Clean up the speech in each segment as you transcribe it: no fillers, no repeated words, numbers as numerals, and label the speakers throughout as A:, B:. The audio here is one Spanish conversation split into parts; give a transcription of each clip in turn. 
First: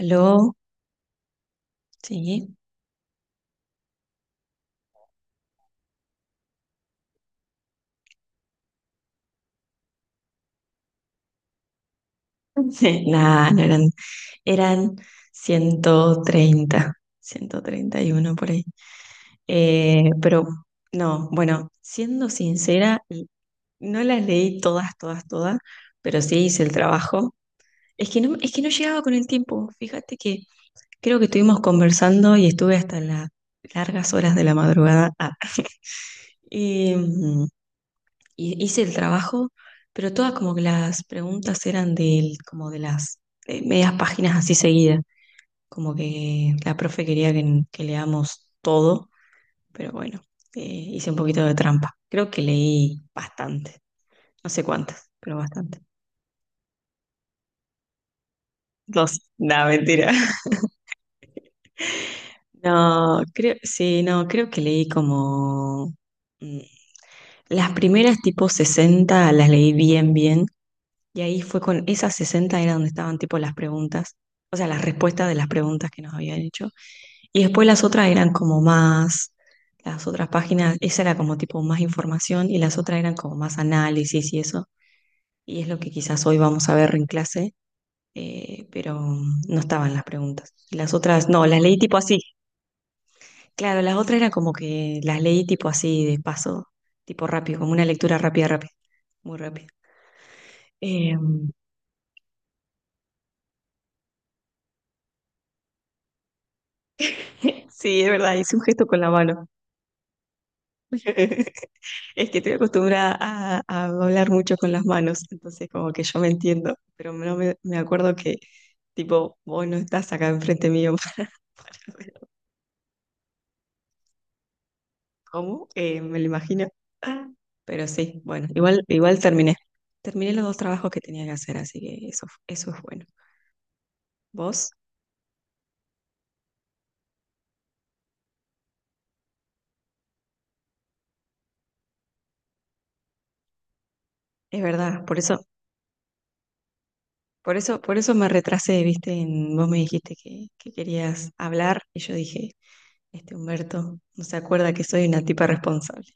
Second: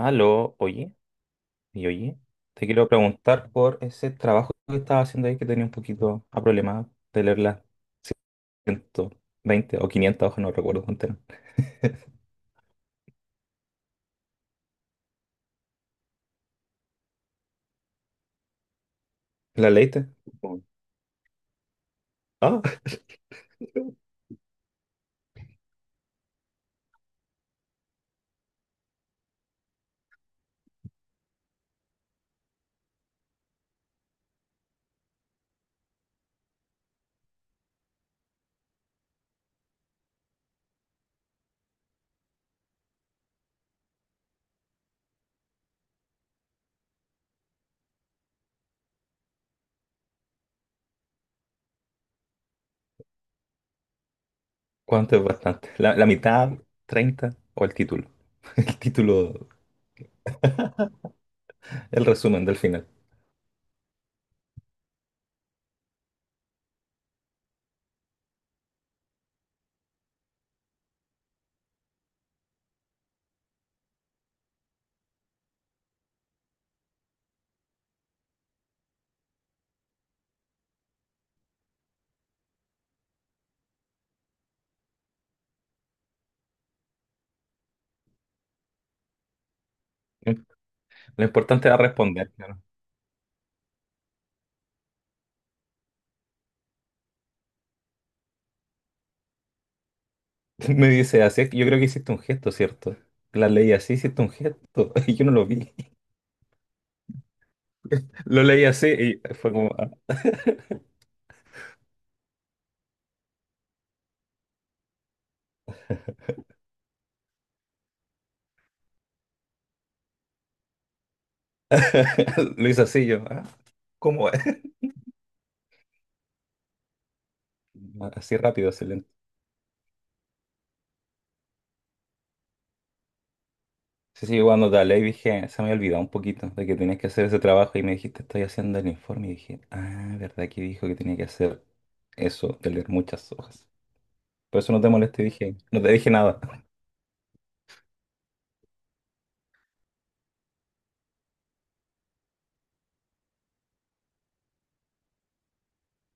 A: Aló,
B: oye, y oye,
A: sí.
B: te quiero preguntar por ese trabajo que estaba haciendo ahí que tenía un poquito a problema de leer las ciento veinte o 500 hojas, no recuerdo cuánto era.
A: Nah, no eran, eran ciento treinta, 131 por ahí.
B: ¿La leíste?
A: Pero no, bueno, siendo
B: Ah,
A: sincera, no las leí todas, todas, todas, pero sí hice el trabajo. Es que no llegaba con el tiempo. Fíjate que creo que estuvimos conversando y estuve hasta las largas horas de la madrugada. Ah, y, mm, y hice el trabajo, pero todas como que las preguntas eran como de las medias páginas así seguidas, como que la profe quería que leamos todo, pero bueno, hice un poquito de trampa. Creo que leí bastante, no sé cuántas,
B: ¿cuánto es
A: pero
B: bastante?
A: bastante.
B: La mitad, 30 o el título. El
A: Dos,
B: título,
A: no, mentira.
B: el resumen del final.
A: No, creo, sí, no, creo que leí como... mm, Las primeras tipo 60 las leí bien, bien, y ahí fue con esas 60 era donde estaban tipo las preguntas, o sea, las respuestas de las preguntas que nos habían hecho. Y después las otras eran como más, las otras páginas, esa era como tipo más información y las otras eran como más análisis y eso. Y es lo que quizás hoy vamos a ver en clase, pero no estaban las preguntas. Y las
B: Lo
A: otras, no, las
B: importante era
A: leí tipo así.
B: responder, claro.
A: Claro, las otras eran como que las leí tipo así de paso, tipo rápido, como una lectura rápida, rápida, muy rápida.
B: Me
A: Eh,
B: dice así, es que yo creo que hiciste un gesto, ¿cierto? La leí así, hiciste un gesto y yo no lo vi.
A: sí, es verdad,
B: Lo
A: hice un
B: leí
A: gesto
B: así
A: con la
B: y
A: mano.
B: fue como, ah.
A: Es que estoy acostumbrada a hablar mucho con las manos, entonces como que yo me entiendo, pero no me acuerdo que tipo, vos no estás acá enfrente mío para ver
B: Lo hice así yo. ¿Cómo?
A: cómo, me lo imagino. Pero
B: Ah,
A: sí,
B: así
A: bueno,
B: rápido,
A: igual,
B: excelente.
A: igual terminé. Terminé los dos trabajos que tenía que hacer, así que eso es bueno.
B: Sí, sí, yo cuando
A: Vos,
B: te hablé y dije, se me había olvidado un poquito de que tenías que hacer ese trabajo y me dijiste, estoy haciendo el informe y dije, ah, verdad que dijo que tenía que hacer eso, de leer muchas hojas. Por
A: es
B: eso no te
A: verdad, por
B: molesté,
A: eso,
B: dije, no te dije nada.
A: por eso, por eso me retrasé, viste, vos me dijiste que querías hablar y yo dije, este Humberto no se acuerda que soy una tipa responsable.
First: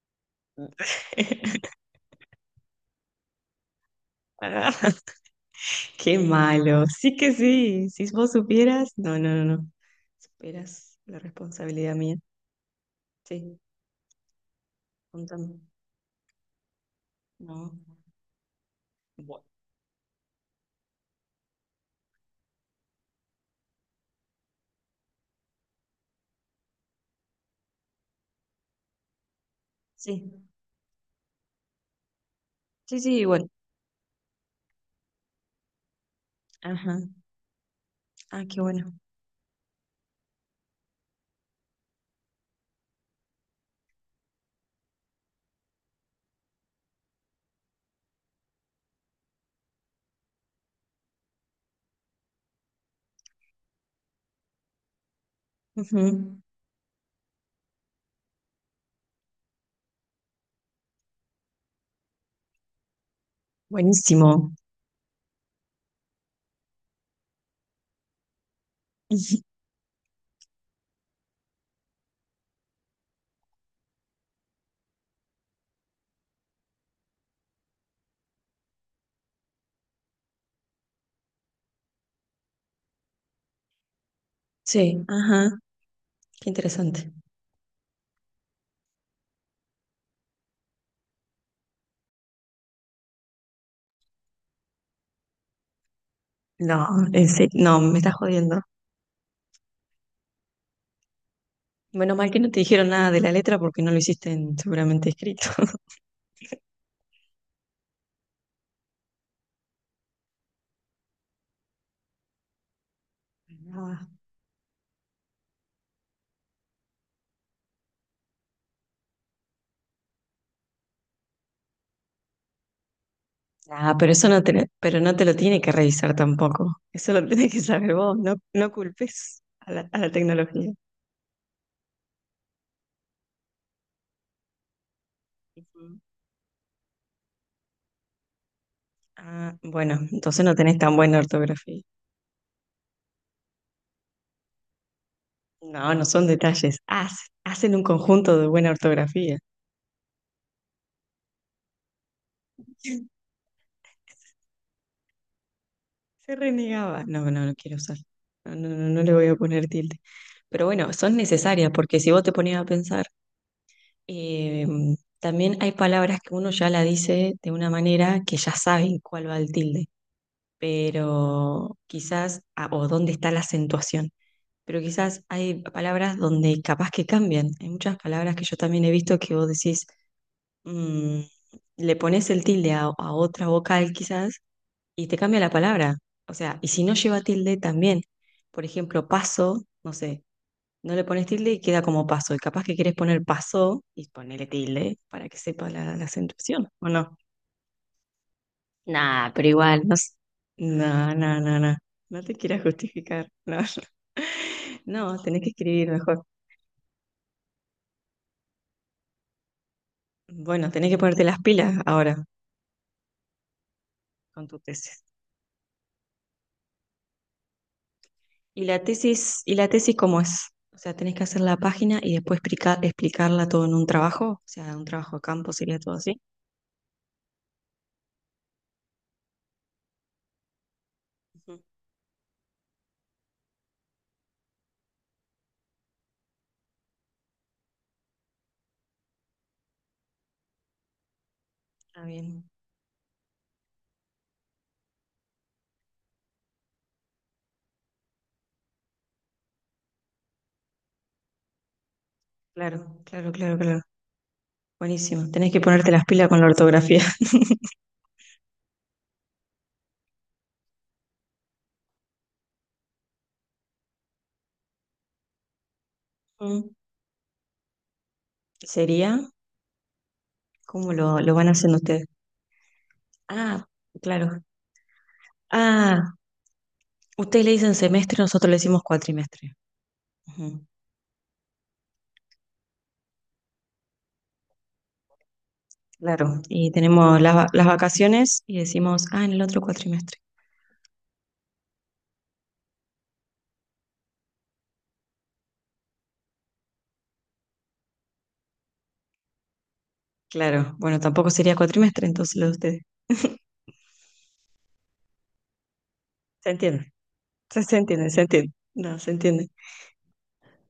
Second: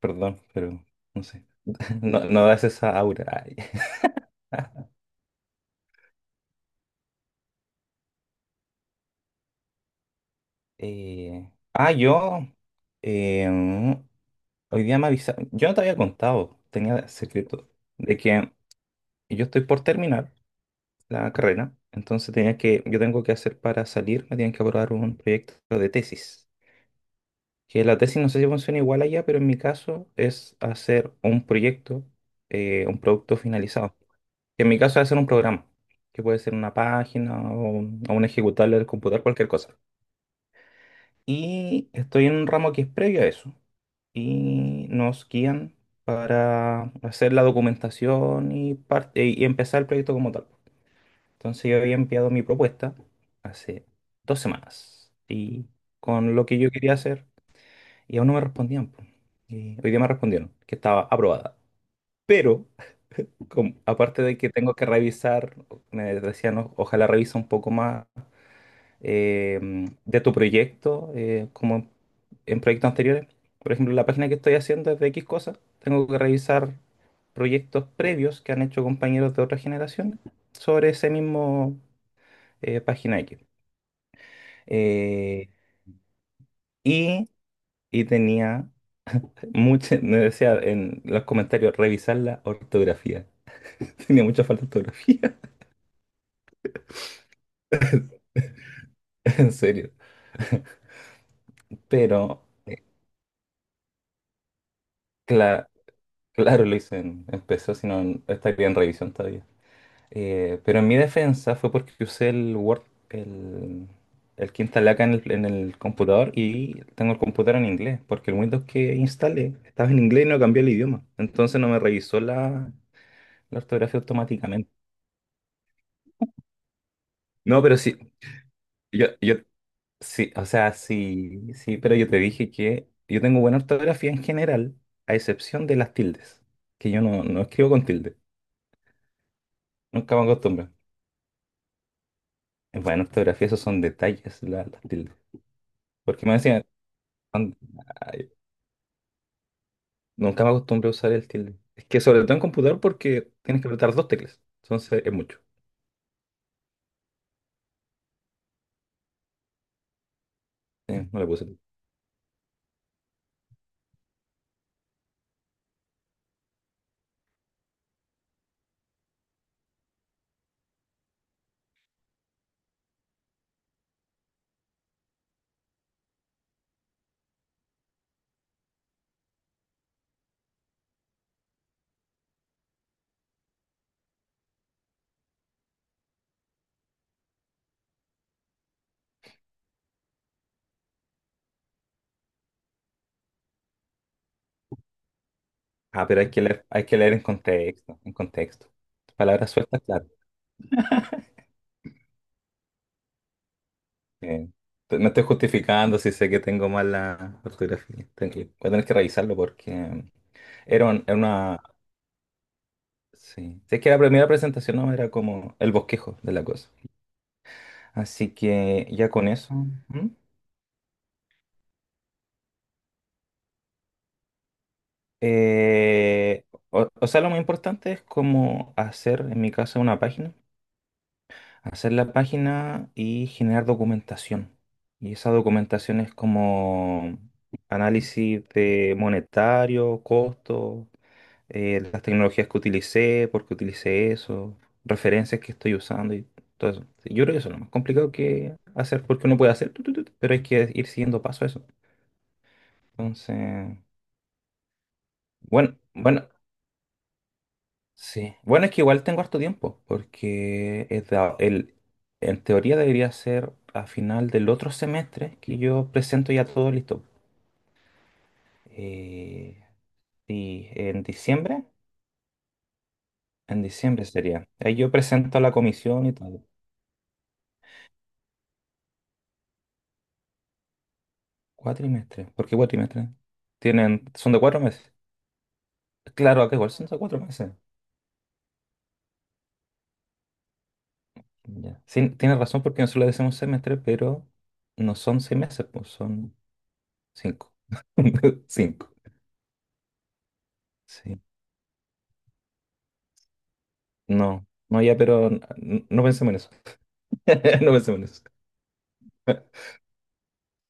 B: Perdón, pero no sé, no, no das esa aura. Ay.
A: Ah, qué malo. Sí que sí. Si vos supieras. No, no, no, no. Superas la
B: Eh,
A: responsabilidad mía.
B: yo, eh,
A: Sí,
B: hoy día me avisaron,
A: contame.
B: yo no te había contado, tenía secreto,
A: No.
B: de que
A: Bueno.
B: yo estoy por terminar la carrera. Entonces tenía que, yo tengo que hacer para salir, me tienen que aprobar un proyecto de tesis. Que la tesis no sé si funciona igual allá, pero en mi caso
A: Sí,
B: es hacer un proyecto,
A: sí,
B: un
A: sí,
B: producto
A: bueno.
B: finalizado. Que en mi caso es hacer un programa, que puede ser una
A: Ajá.
B: página o un
A: Ah, qué
B: ejecutable del
A: bueno.
B: computador, cualquier cosa. Y estoy en un ramo que es previo a eso. Y nos guían para hacer la documentación y, parte, y empezar el proyecto como tal. Entonces yo había enviado mi propuesta hace dos semanas y con
A: Ujú.
B: lo que yo quería hacer y aún no me respondían, po. Y hoy día me respondieron que estaba aprobada. Pero como- aparte de que
A: Buenísimo.
B: tengo que revisar, me decían, "O- ojalá revisa un poco más eh, de tu proyecto, como en proyectos anteriores. Por ejemplo, la página que estoy haciendo es de X cosas. Tengo que revisar proyectos previos que han hecho compañeros de otras generaciones sobre ese mismo página X.
A: Sí,
B: Eh,
A: ajá. Qué interesante.
B: y, y tenía mucha, me decía en los comentarios, revisar la ortografía. Tenía mucha falta de ortografía,
A: No, en serio, no, me estás jodiendo.
B: en serio.
A: Bueno, mal que
B: Pero,
A: no te dijeron nada de la letra porque no lo hiciste seguramente escrito.
B: cla- claro, lo hice en PC, si no estaría en revisión todavía. Pero en mi defensa fue porque usé el Word, el, el que instalé acá en el computador, y tengo el computador en inglés, porque el Windows que instalé estaba en inglés y no cambié el idioma. Entonces no me revisó la, la
A: Ah,
B: ortografía
A: pero eso
B: automáticamente.
A: pero no te lo tiene que revisar tampoco. Eso lo tienes que
B: No, pero
A: saber
B: sí,
A: vos. No, no
B: Yo, yo,
A: culpes a la
B: sí, o
A: tecnología.
B: sea, sí, sí, pero yo te dije que yo tengo buena ortografía en general, a excepción de las
A: Ujú.
B: tildes, que yo no, no escribo con tilde,
A: Ah, bueno,
B: nunca me
A: entonces no
B: acostumbro.
A: tenés tan buena ortografía.
B: En buena ortografía esos son detalles, las tildes.
A: No, no
B: Porque
A: son
B: me decían,
A: detalles.
B: "Juan,
A: Hacen un
B: ay,
A: conjunto de buena ortografía.
B: nunca me acostumbro a usar el tilde. Es que sobre todo en computador porque tienes que apretar dos teclas, entonces es mucho.
A: Se renegaba. No, no, no quiero usar. No, no, no, no le voy a poner tilde. Pero bueno,
B: Sí,
A: son
B: no le puse tilde.
A: necesarias porque si vos te ponías a pensar, eh, también hay palabras que uno ya la dice de una manera que ya saben cuál va el tilde, pero quizás, o dónde está la acentuación, pero quizás hay palabras donde capaz que cambian. Hay muchas palabras que yo también he visto que vos decís, mm, le pones el tilde a otra vocal quizás y te cambia la palabra. O sea, y si no lleva tilde también, por ejemplo, paso, no sé, no le pones tilde y queda como paso. Y capaz que quieres poner paso y ponerle tilde para que sepa la
B: Ah, pero
A: acentuación,
B: hay
A: ¿o
B: que leer
A: no?
B: en contexto, en contexto.
A: Nah, pero
B: Palabras sueltas,
A: igual, no,
B: claro.
A: no, no, no, no, no te quieras justificar, no,
B: Eh, me
A: no,
B: estoy
A: tenés que escribir
B: justificando si
A: mejor.
B: sé que tengo mal la ortografía. Voy a tener que revisarlo porque
A: Bueno,
B: era,
A: tenés que
B: era
A: ponerte las
B: una...
A: pilas ahora
B: Sí. Si es que la primera
A: con tu
B: presentación no
A: tesis.
B: era como el bosquejo de la cosa. Así
A: ¿Y la
B: que ya con
A: tesis, y
B: eso.
A: la tesis
B: ¿Mm?
A: cómo es? O sea, tenés que hacer la página y después explicarla todo en un trabajo, o sea, un trabajo de campo sería todo así.
B: Eh, o, o sea, lo más importante es como hacer, en mi caso, una página.
A: Ujú.
B: Hacer la página y generar documentación. Y esa documentación es como análisis de monetario, costo, las
A: Ah, bien,
B: tecnologías que utilicé, por qué utilicé eso, referencias que estoy usando y todo eso. Sí, yo creo que eso es lo más complicado que hacer, porque uno puede hacer, tu, pero hay que ir siguiendo paso a eso.
A: claro, claro, claro,
B: Entonces,
A: claro. Buenísimo, tenés que
B: bueno,
A: ponerte las pilas
B: bueno,
A: con la ortografía.
B: sí. Bueno, es que igual tengo harto tiempo, porque es en teoría debería ser a final del otro semestre que yo presento ya todo
A: Mm.
B: listo.
A: ¿Sería?
B: Eh, y
A: ¿Cómo
B: en
A: lo van
B: diciembre,
A: haciendo ustedes?
B: en
A: Ah,
B: diciembre
A: claro.
B: sería. Ahí yo presento a la comisión y
A: Ah,
B: todo.
A: ustedes le dicen semestre, nosotros le decimos cuatrimestre. Ujú,
B: Cuatrimestre. ¿Por qué cuatrimestre? Tienen, son de cuatro meses.
A: claro,
B: Claro, acá
A: y
B: igual son de
A: tenemos
B: cuatro
A: las, va-
B: meses.
A: las vacaciones y decimos, en el otro cuatrimestre.
B: Ya. Sí, tienes razón porque nosotros le decimos semestre, pero no son seis meses, pues son cinco. Cinco.
A: Claro, bueno,
B: Sí.
A: tampoco sería cuatrimestre entonces lo de ustedes.
B: No, no, ya, pero no, pensemos en
A: Se
B: eso.
A: entiende, se,
B: No
A: se
B: pensemos en
A: entiende, se
B: eso.
A: entiende. No, se entiende.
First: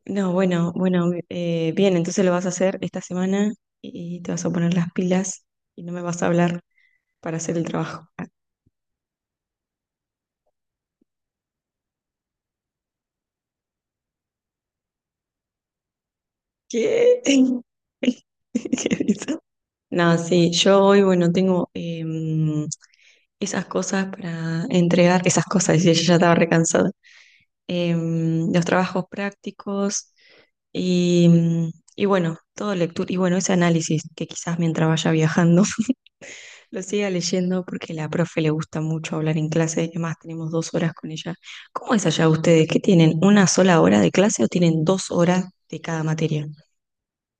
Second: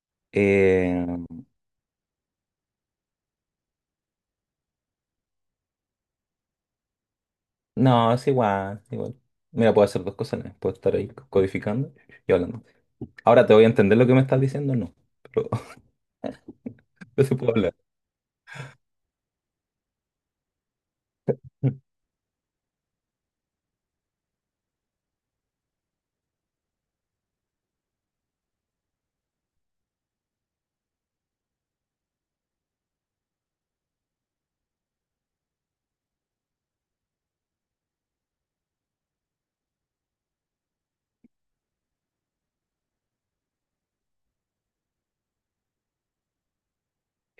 A: No, bueno,
B: Eh,
A: bueno, bien, entonces lo vas a hacer esta semana y te vas a poner las pilas y no me vas a hablar para hacer el trabajo.
B: no,
A: Ah,
B: es igual, es igual. Mira, puedo hacer dos cosas a la vez. Puedo estar ahí codificando y hablando. Ahora te voy a entender lo que me estás diciendo, no. Pero,
A: ¿qué?
B: pero se puede hablar.
A: ¿Qué hizo? No, sí, yo hoy, bueno, tengo, esas cosas para entregar, esas cosas, y ella ya estaba recansada, los trabajos prácticos y, mm, y bueno, todo lectura, y bueno, ese análisis que quizás mientras vaya viajando lo siga leyendo porque la profe le gusta mucho hablar en clase, además tenemos 2 horas con ella. ¿Cómo es allá ustedes? ¿Qué tienen? ¿Una sola hora de clase o tienen 2 horas de cada materia?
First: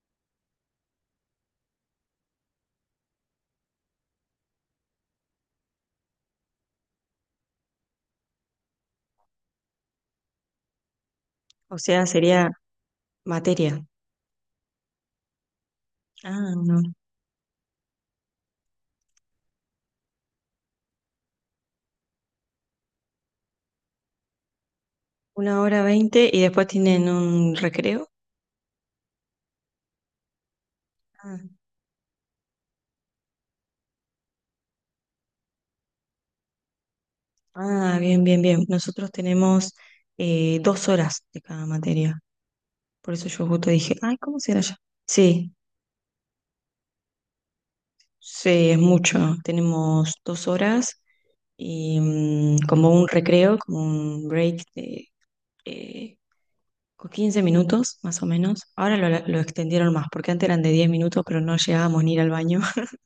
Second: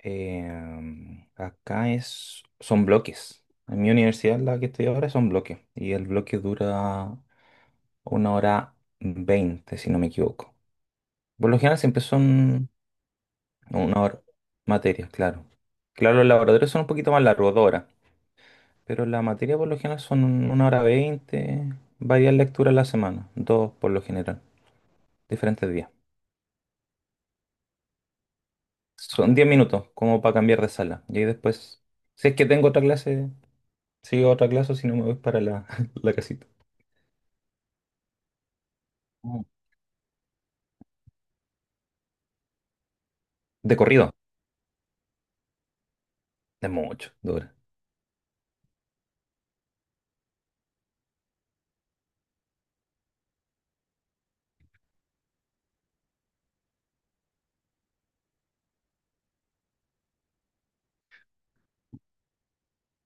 B: Em, acá es, son bloques. En mi universidad, la que estoy ahora, son bloques. Y el bloque dura una hora veinte, si no me equivoco. Por lo
A: O
B: general siempre
A: sea, sería
B: son
A: materia.
B: una hora materias, claro. Claro, los
A: Ah,
B: laboratorios
A: no.
B: son un poquito más largos, dos horas. Pero la materia por lo general son una hora veinte, varias lecturas a la semana, dos por lo general,
A: Una
B: diferentes
A: hora
B: días.
A: veinte y después tienen un recreo.
B: Son diez minutos, como para cambiar de sala. Y ahí
A: Ah,
B: después, si es que tengo otra clase. Sí, otra clase si no me voy para la, la casita.
A: Ah, bien, bien, bien. Nosotros
B: Mm.
A: tenemos 2 horas de cada materia. Por eso yo justo
B: De
A: dije,
B: corrido,
A: ay, ¿cómo será ya? Sí,
B: de mucho, de horas.
A: sí, es mucho. Tenemos 2 horas y como un recreo, como un break de eh, con 15 minutos más o menos. Ahora lo extendieron más, porque antes eran de 10 minutos, pero no llegábamos ni ir al baño.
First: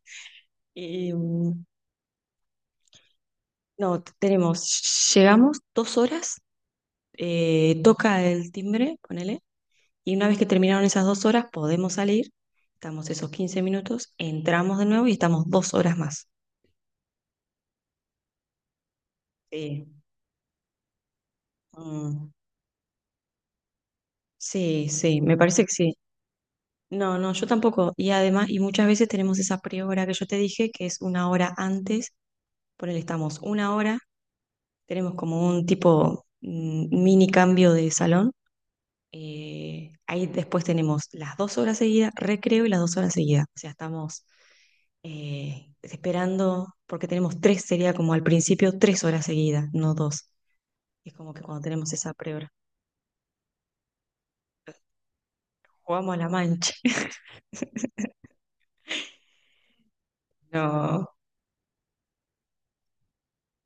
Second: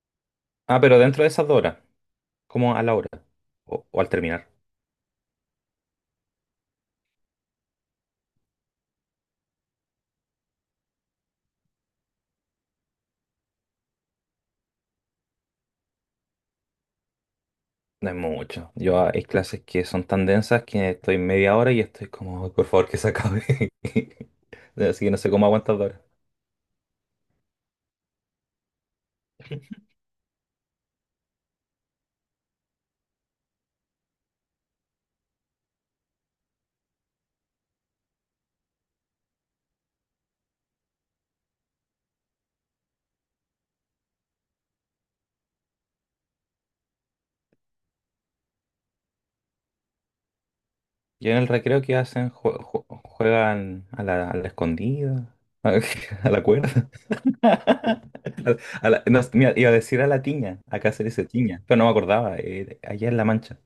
B: Ah, pero
A: Y,
B: dentro de esas dos horas, como a la hora
A: no,
B: o al terminar,
A: llegamos 2 horas, toca el timbre, ponele. Y una vez que terminaron esas 2 horas, podemos salir, estamos esos 15 minutos, entramos de nuevo y estamos 2 horas más.
B: no es mucho. Yo, ah, hay clases que
A: Sí.
B: son tan densas que estoy media hora y estoy
A: Mm,
B: como, "Ay, por favor, que se acabe.
A: sí,
B: Así que no
A: sí,
B: sé
A: me
B: cómo
A: parece que
B: aguantas dos
A: sí.
B: horas.
A: No, no, yo tampoco. Y además, muchas veces tenemos esa prehora que yo te dije, que es una hora antes, por él estamos una hora, tenemos como un tipo mini cambio de salón. Ahí después tenemos las 2 horas seguidas, recreo y las 2 horas seguidas. O sea, estamos esperando, porque tenemos tres, sería como al principio 3 horas seguidas, no dos. Es
B: Y
A: como
B: en
A: que
B: el
A: cuando
B: recreo
A: tenemos
B: qué
A: esa
B: hacen,
A: prehora.
B: Juegan a la escondida,
A: Jugamos a la
B: a la
A: mancha.
B: cuerda. A la- no, mira, iba a decir a la tiña, acá se
A: No,
B: dice tiña, pero no me acordaba, allá en La Mancha.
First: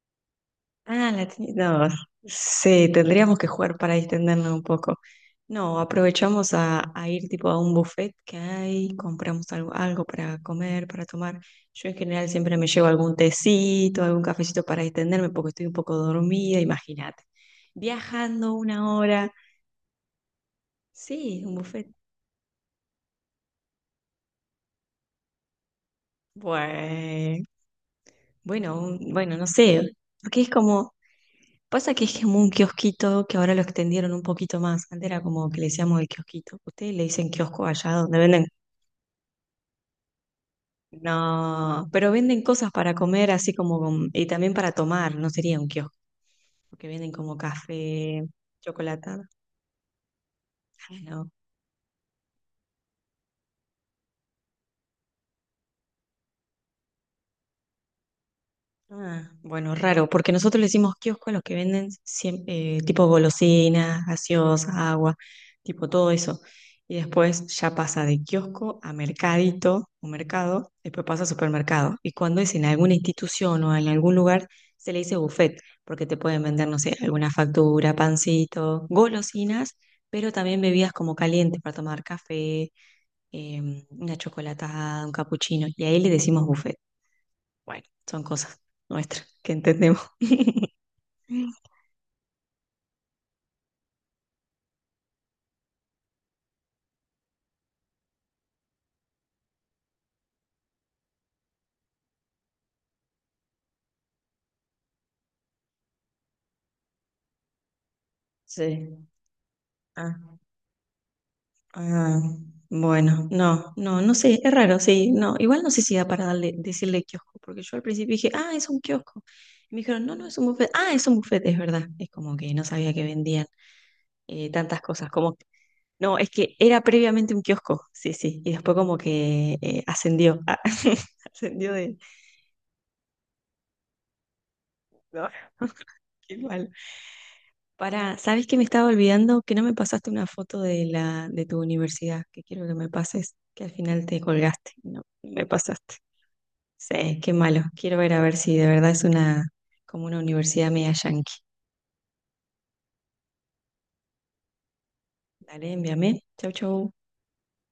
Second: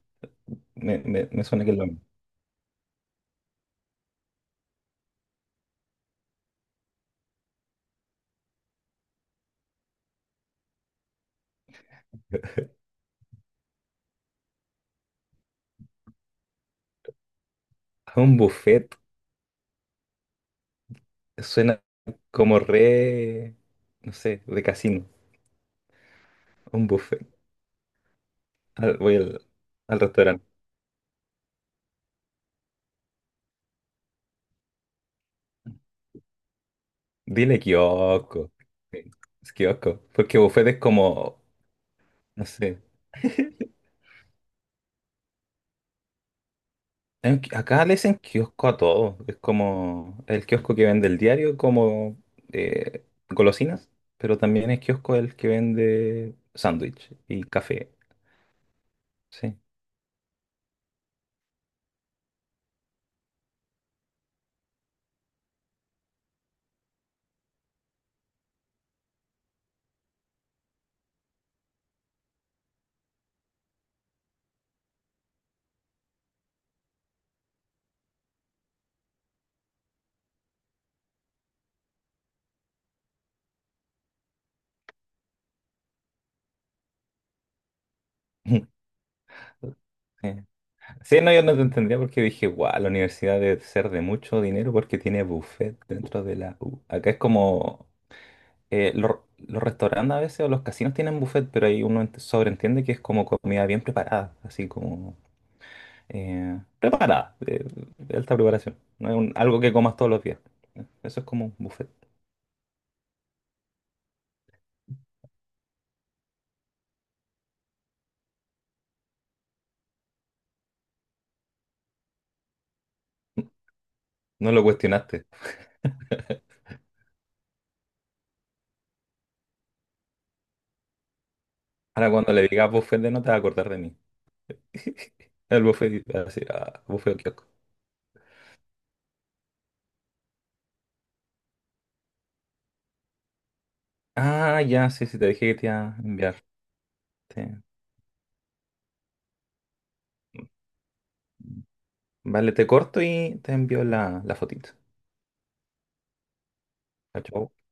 A: ah, la
B: Me
A: tenis.
B: suena que lo...
A: No, sí, tendríamos que jugar para distendernos un poco. No, aprovechamos a ir tipo a un buffet que hay, compramos algo, algo para comer, para tomar. Yo en general siempre me llevo algún tecito, algún cafecito para distenderme porque estoy un poco dormida, imagínate.
B: A un
A: Viajando una
B: buffet
A: hora. Sí, un
B: suena
A: buffet.
B: como re... No sé, de casino. Un buffet.
A: Bueno, bueno,
B: Voy
A: bueno,
B: al,
A: no sé,
B: al
A: porque
B: restaurante.
A: es como. Pasa que es como un kiosquito que ahora lo extendieron un poquito más. Antes era como que le decíamos el kiosquito. Ustedes le dicen
B: Dile
A: kiosco allá donde venden.
B: kiosco. Sí, es kiosco. Porque buffet es como...
A: No, pero venden
B: No
A: cosas
B: sé.
A: para comer, así como y también para tomar, no sería un kiosco, porque venden como
B: Acá le dicen
A: café,
B: kiosco a
A: chocolate.
B: todo. Es como el kiosco que vende el
A: No.
B: diario, como eh, golosinas, pero también es kiosco el que vende sándwich y café.
A: Ah,
B: Sí.
A: bueno, raro, porque nosotros le decimos kiosco a los que venden tipo golosinas, gaseosas, agua, tipo todo eso. Y después ya pasa de kiosco a mercadito o mercado, después pasa a supermercado. Y cuando es en alguna institución o en algún lugar, se le dice buffet, porque te pueden vender, no sé, alguna factura, pancito, golosinas, pero también bebidas como calientes para tomar café, una chocolatada, un capuchino. Y ahí le decimos buffet. Bueno, son cosas nuestras que entendemos.
B: Sí. Sí, no, yo no te entendía porque dije, guau, la universidad debe ser de mucho dinero porque tiene buffet dentro de la U. Acá es como, los restaurantes a veces o los casinos tienen buffet, pero ahí uno ent- sobreentiende que es como comida bien preparada, así como preparada, de alta preparación.
A: Sí.
B: No es algo que comas todos los
A: Ah,
B: días. Eso es como un buffet.
A: ah, bueno, no, no, no sé, es raro, sí, no, igual no sé si da para decirle kiosco, porque yo al principio dije, ah, es un kiosco. Y me dijeron, no, no es un buffet, ah, es un buffet, es verdad. Es como que no sabía que vendían
B: No lo
A: tantas cosas,
B: cuestionaste.
A: como, no, es que era previamente un kiosco, sí, sí, y después como que ascendió, ascendió de,
B: Ahora cuando le digas buffet de no te vas a acordar de mí.
A: no,
B: El buffet, así,
A: igual.
B: ah, buffet o kiosco.
A: Para, ¿sabes que me estaba olvidando? Que no me pasaste una foto de la de tu universidad, que quiero que me pases, que al final te
B: Ah,
A: colgaste,
B: ya,
A: no,
B: sí, sí, te
A: no me
B: dije que te iba
A: pasaste.
B: a enviar.
A: Sí, qué
B: Sí.
A: malo. Quiero ver a ver si de verdad es una como una universidad media yankee.
B: Vale, te corto y te envío la, la fotito.
A: Dale, envíame. Chau, chau.
B: Chao, chao.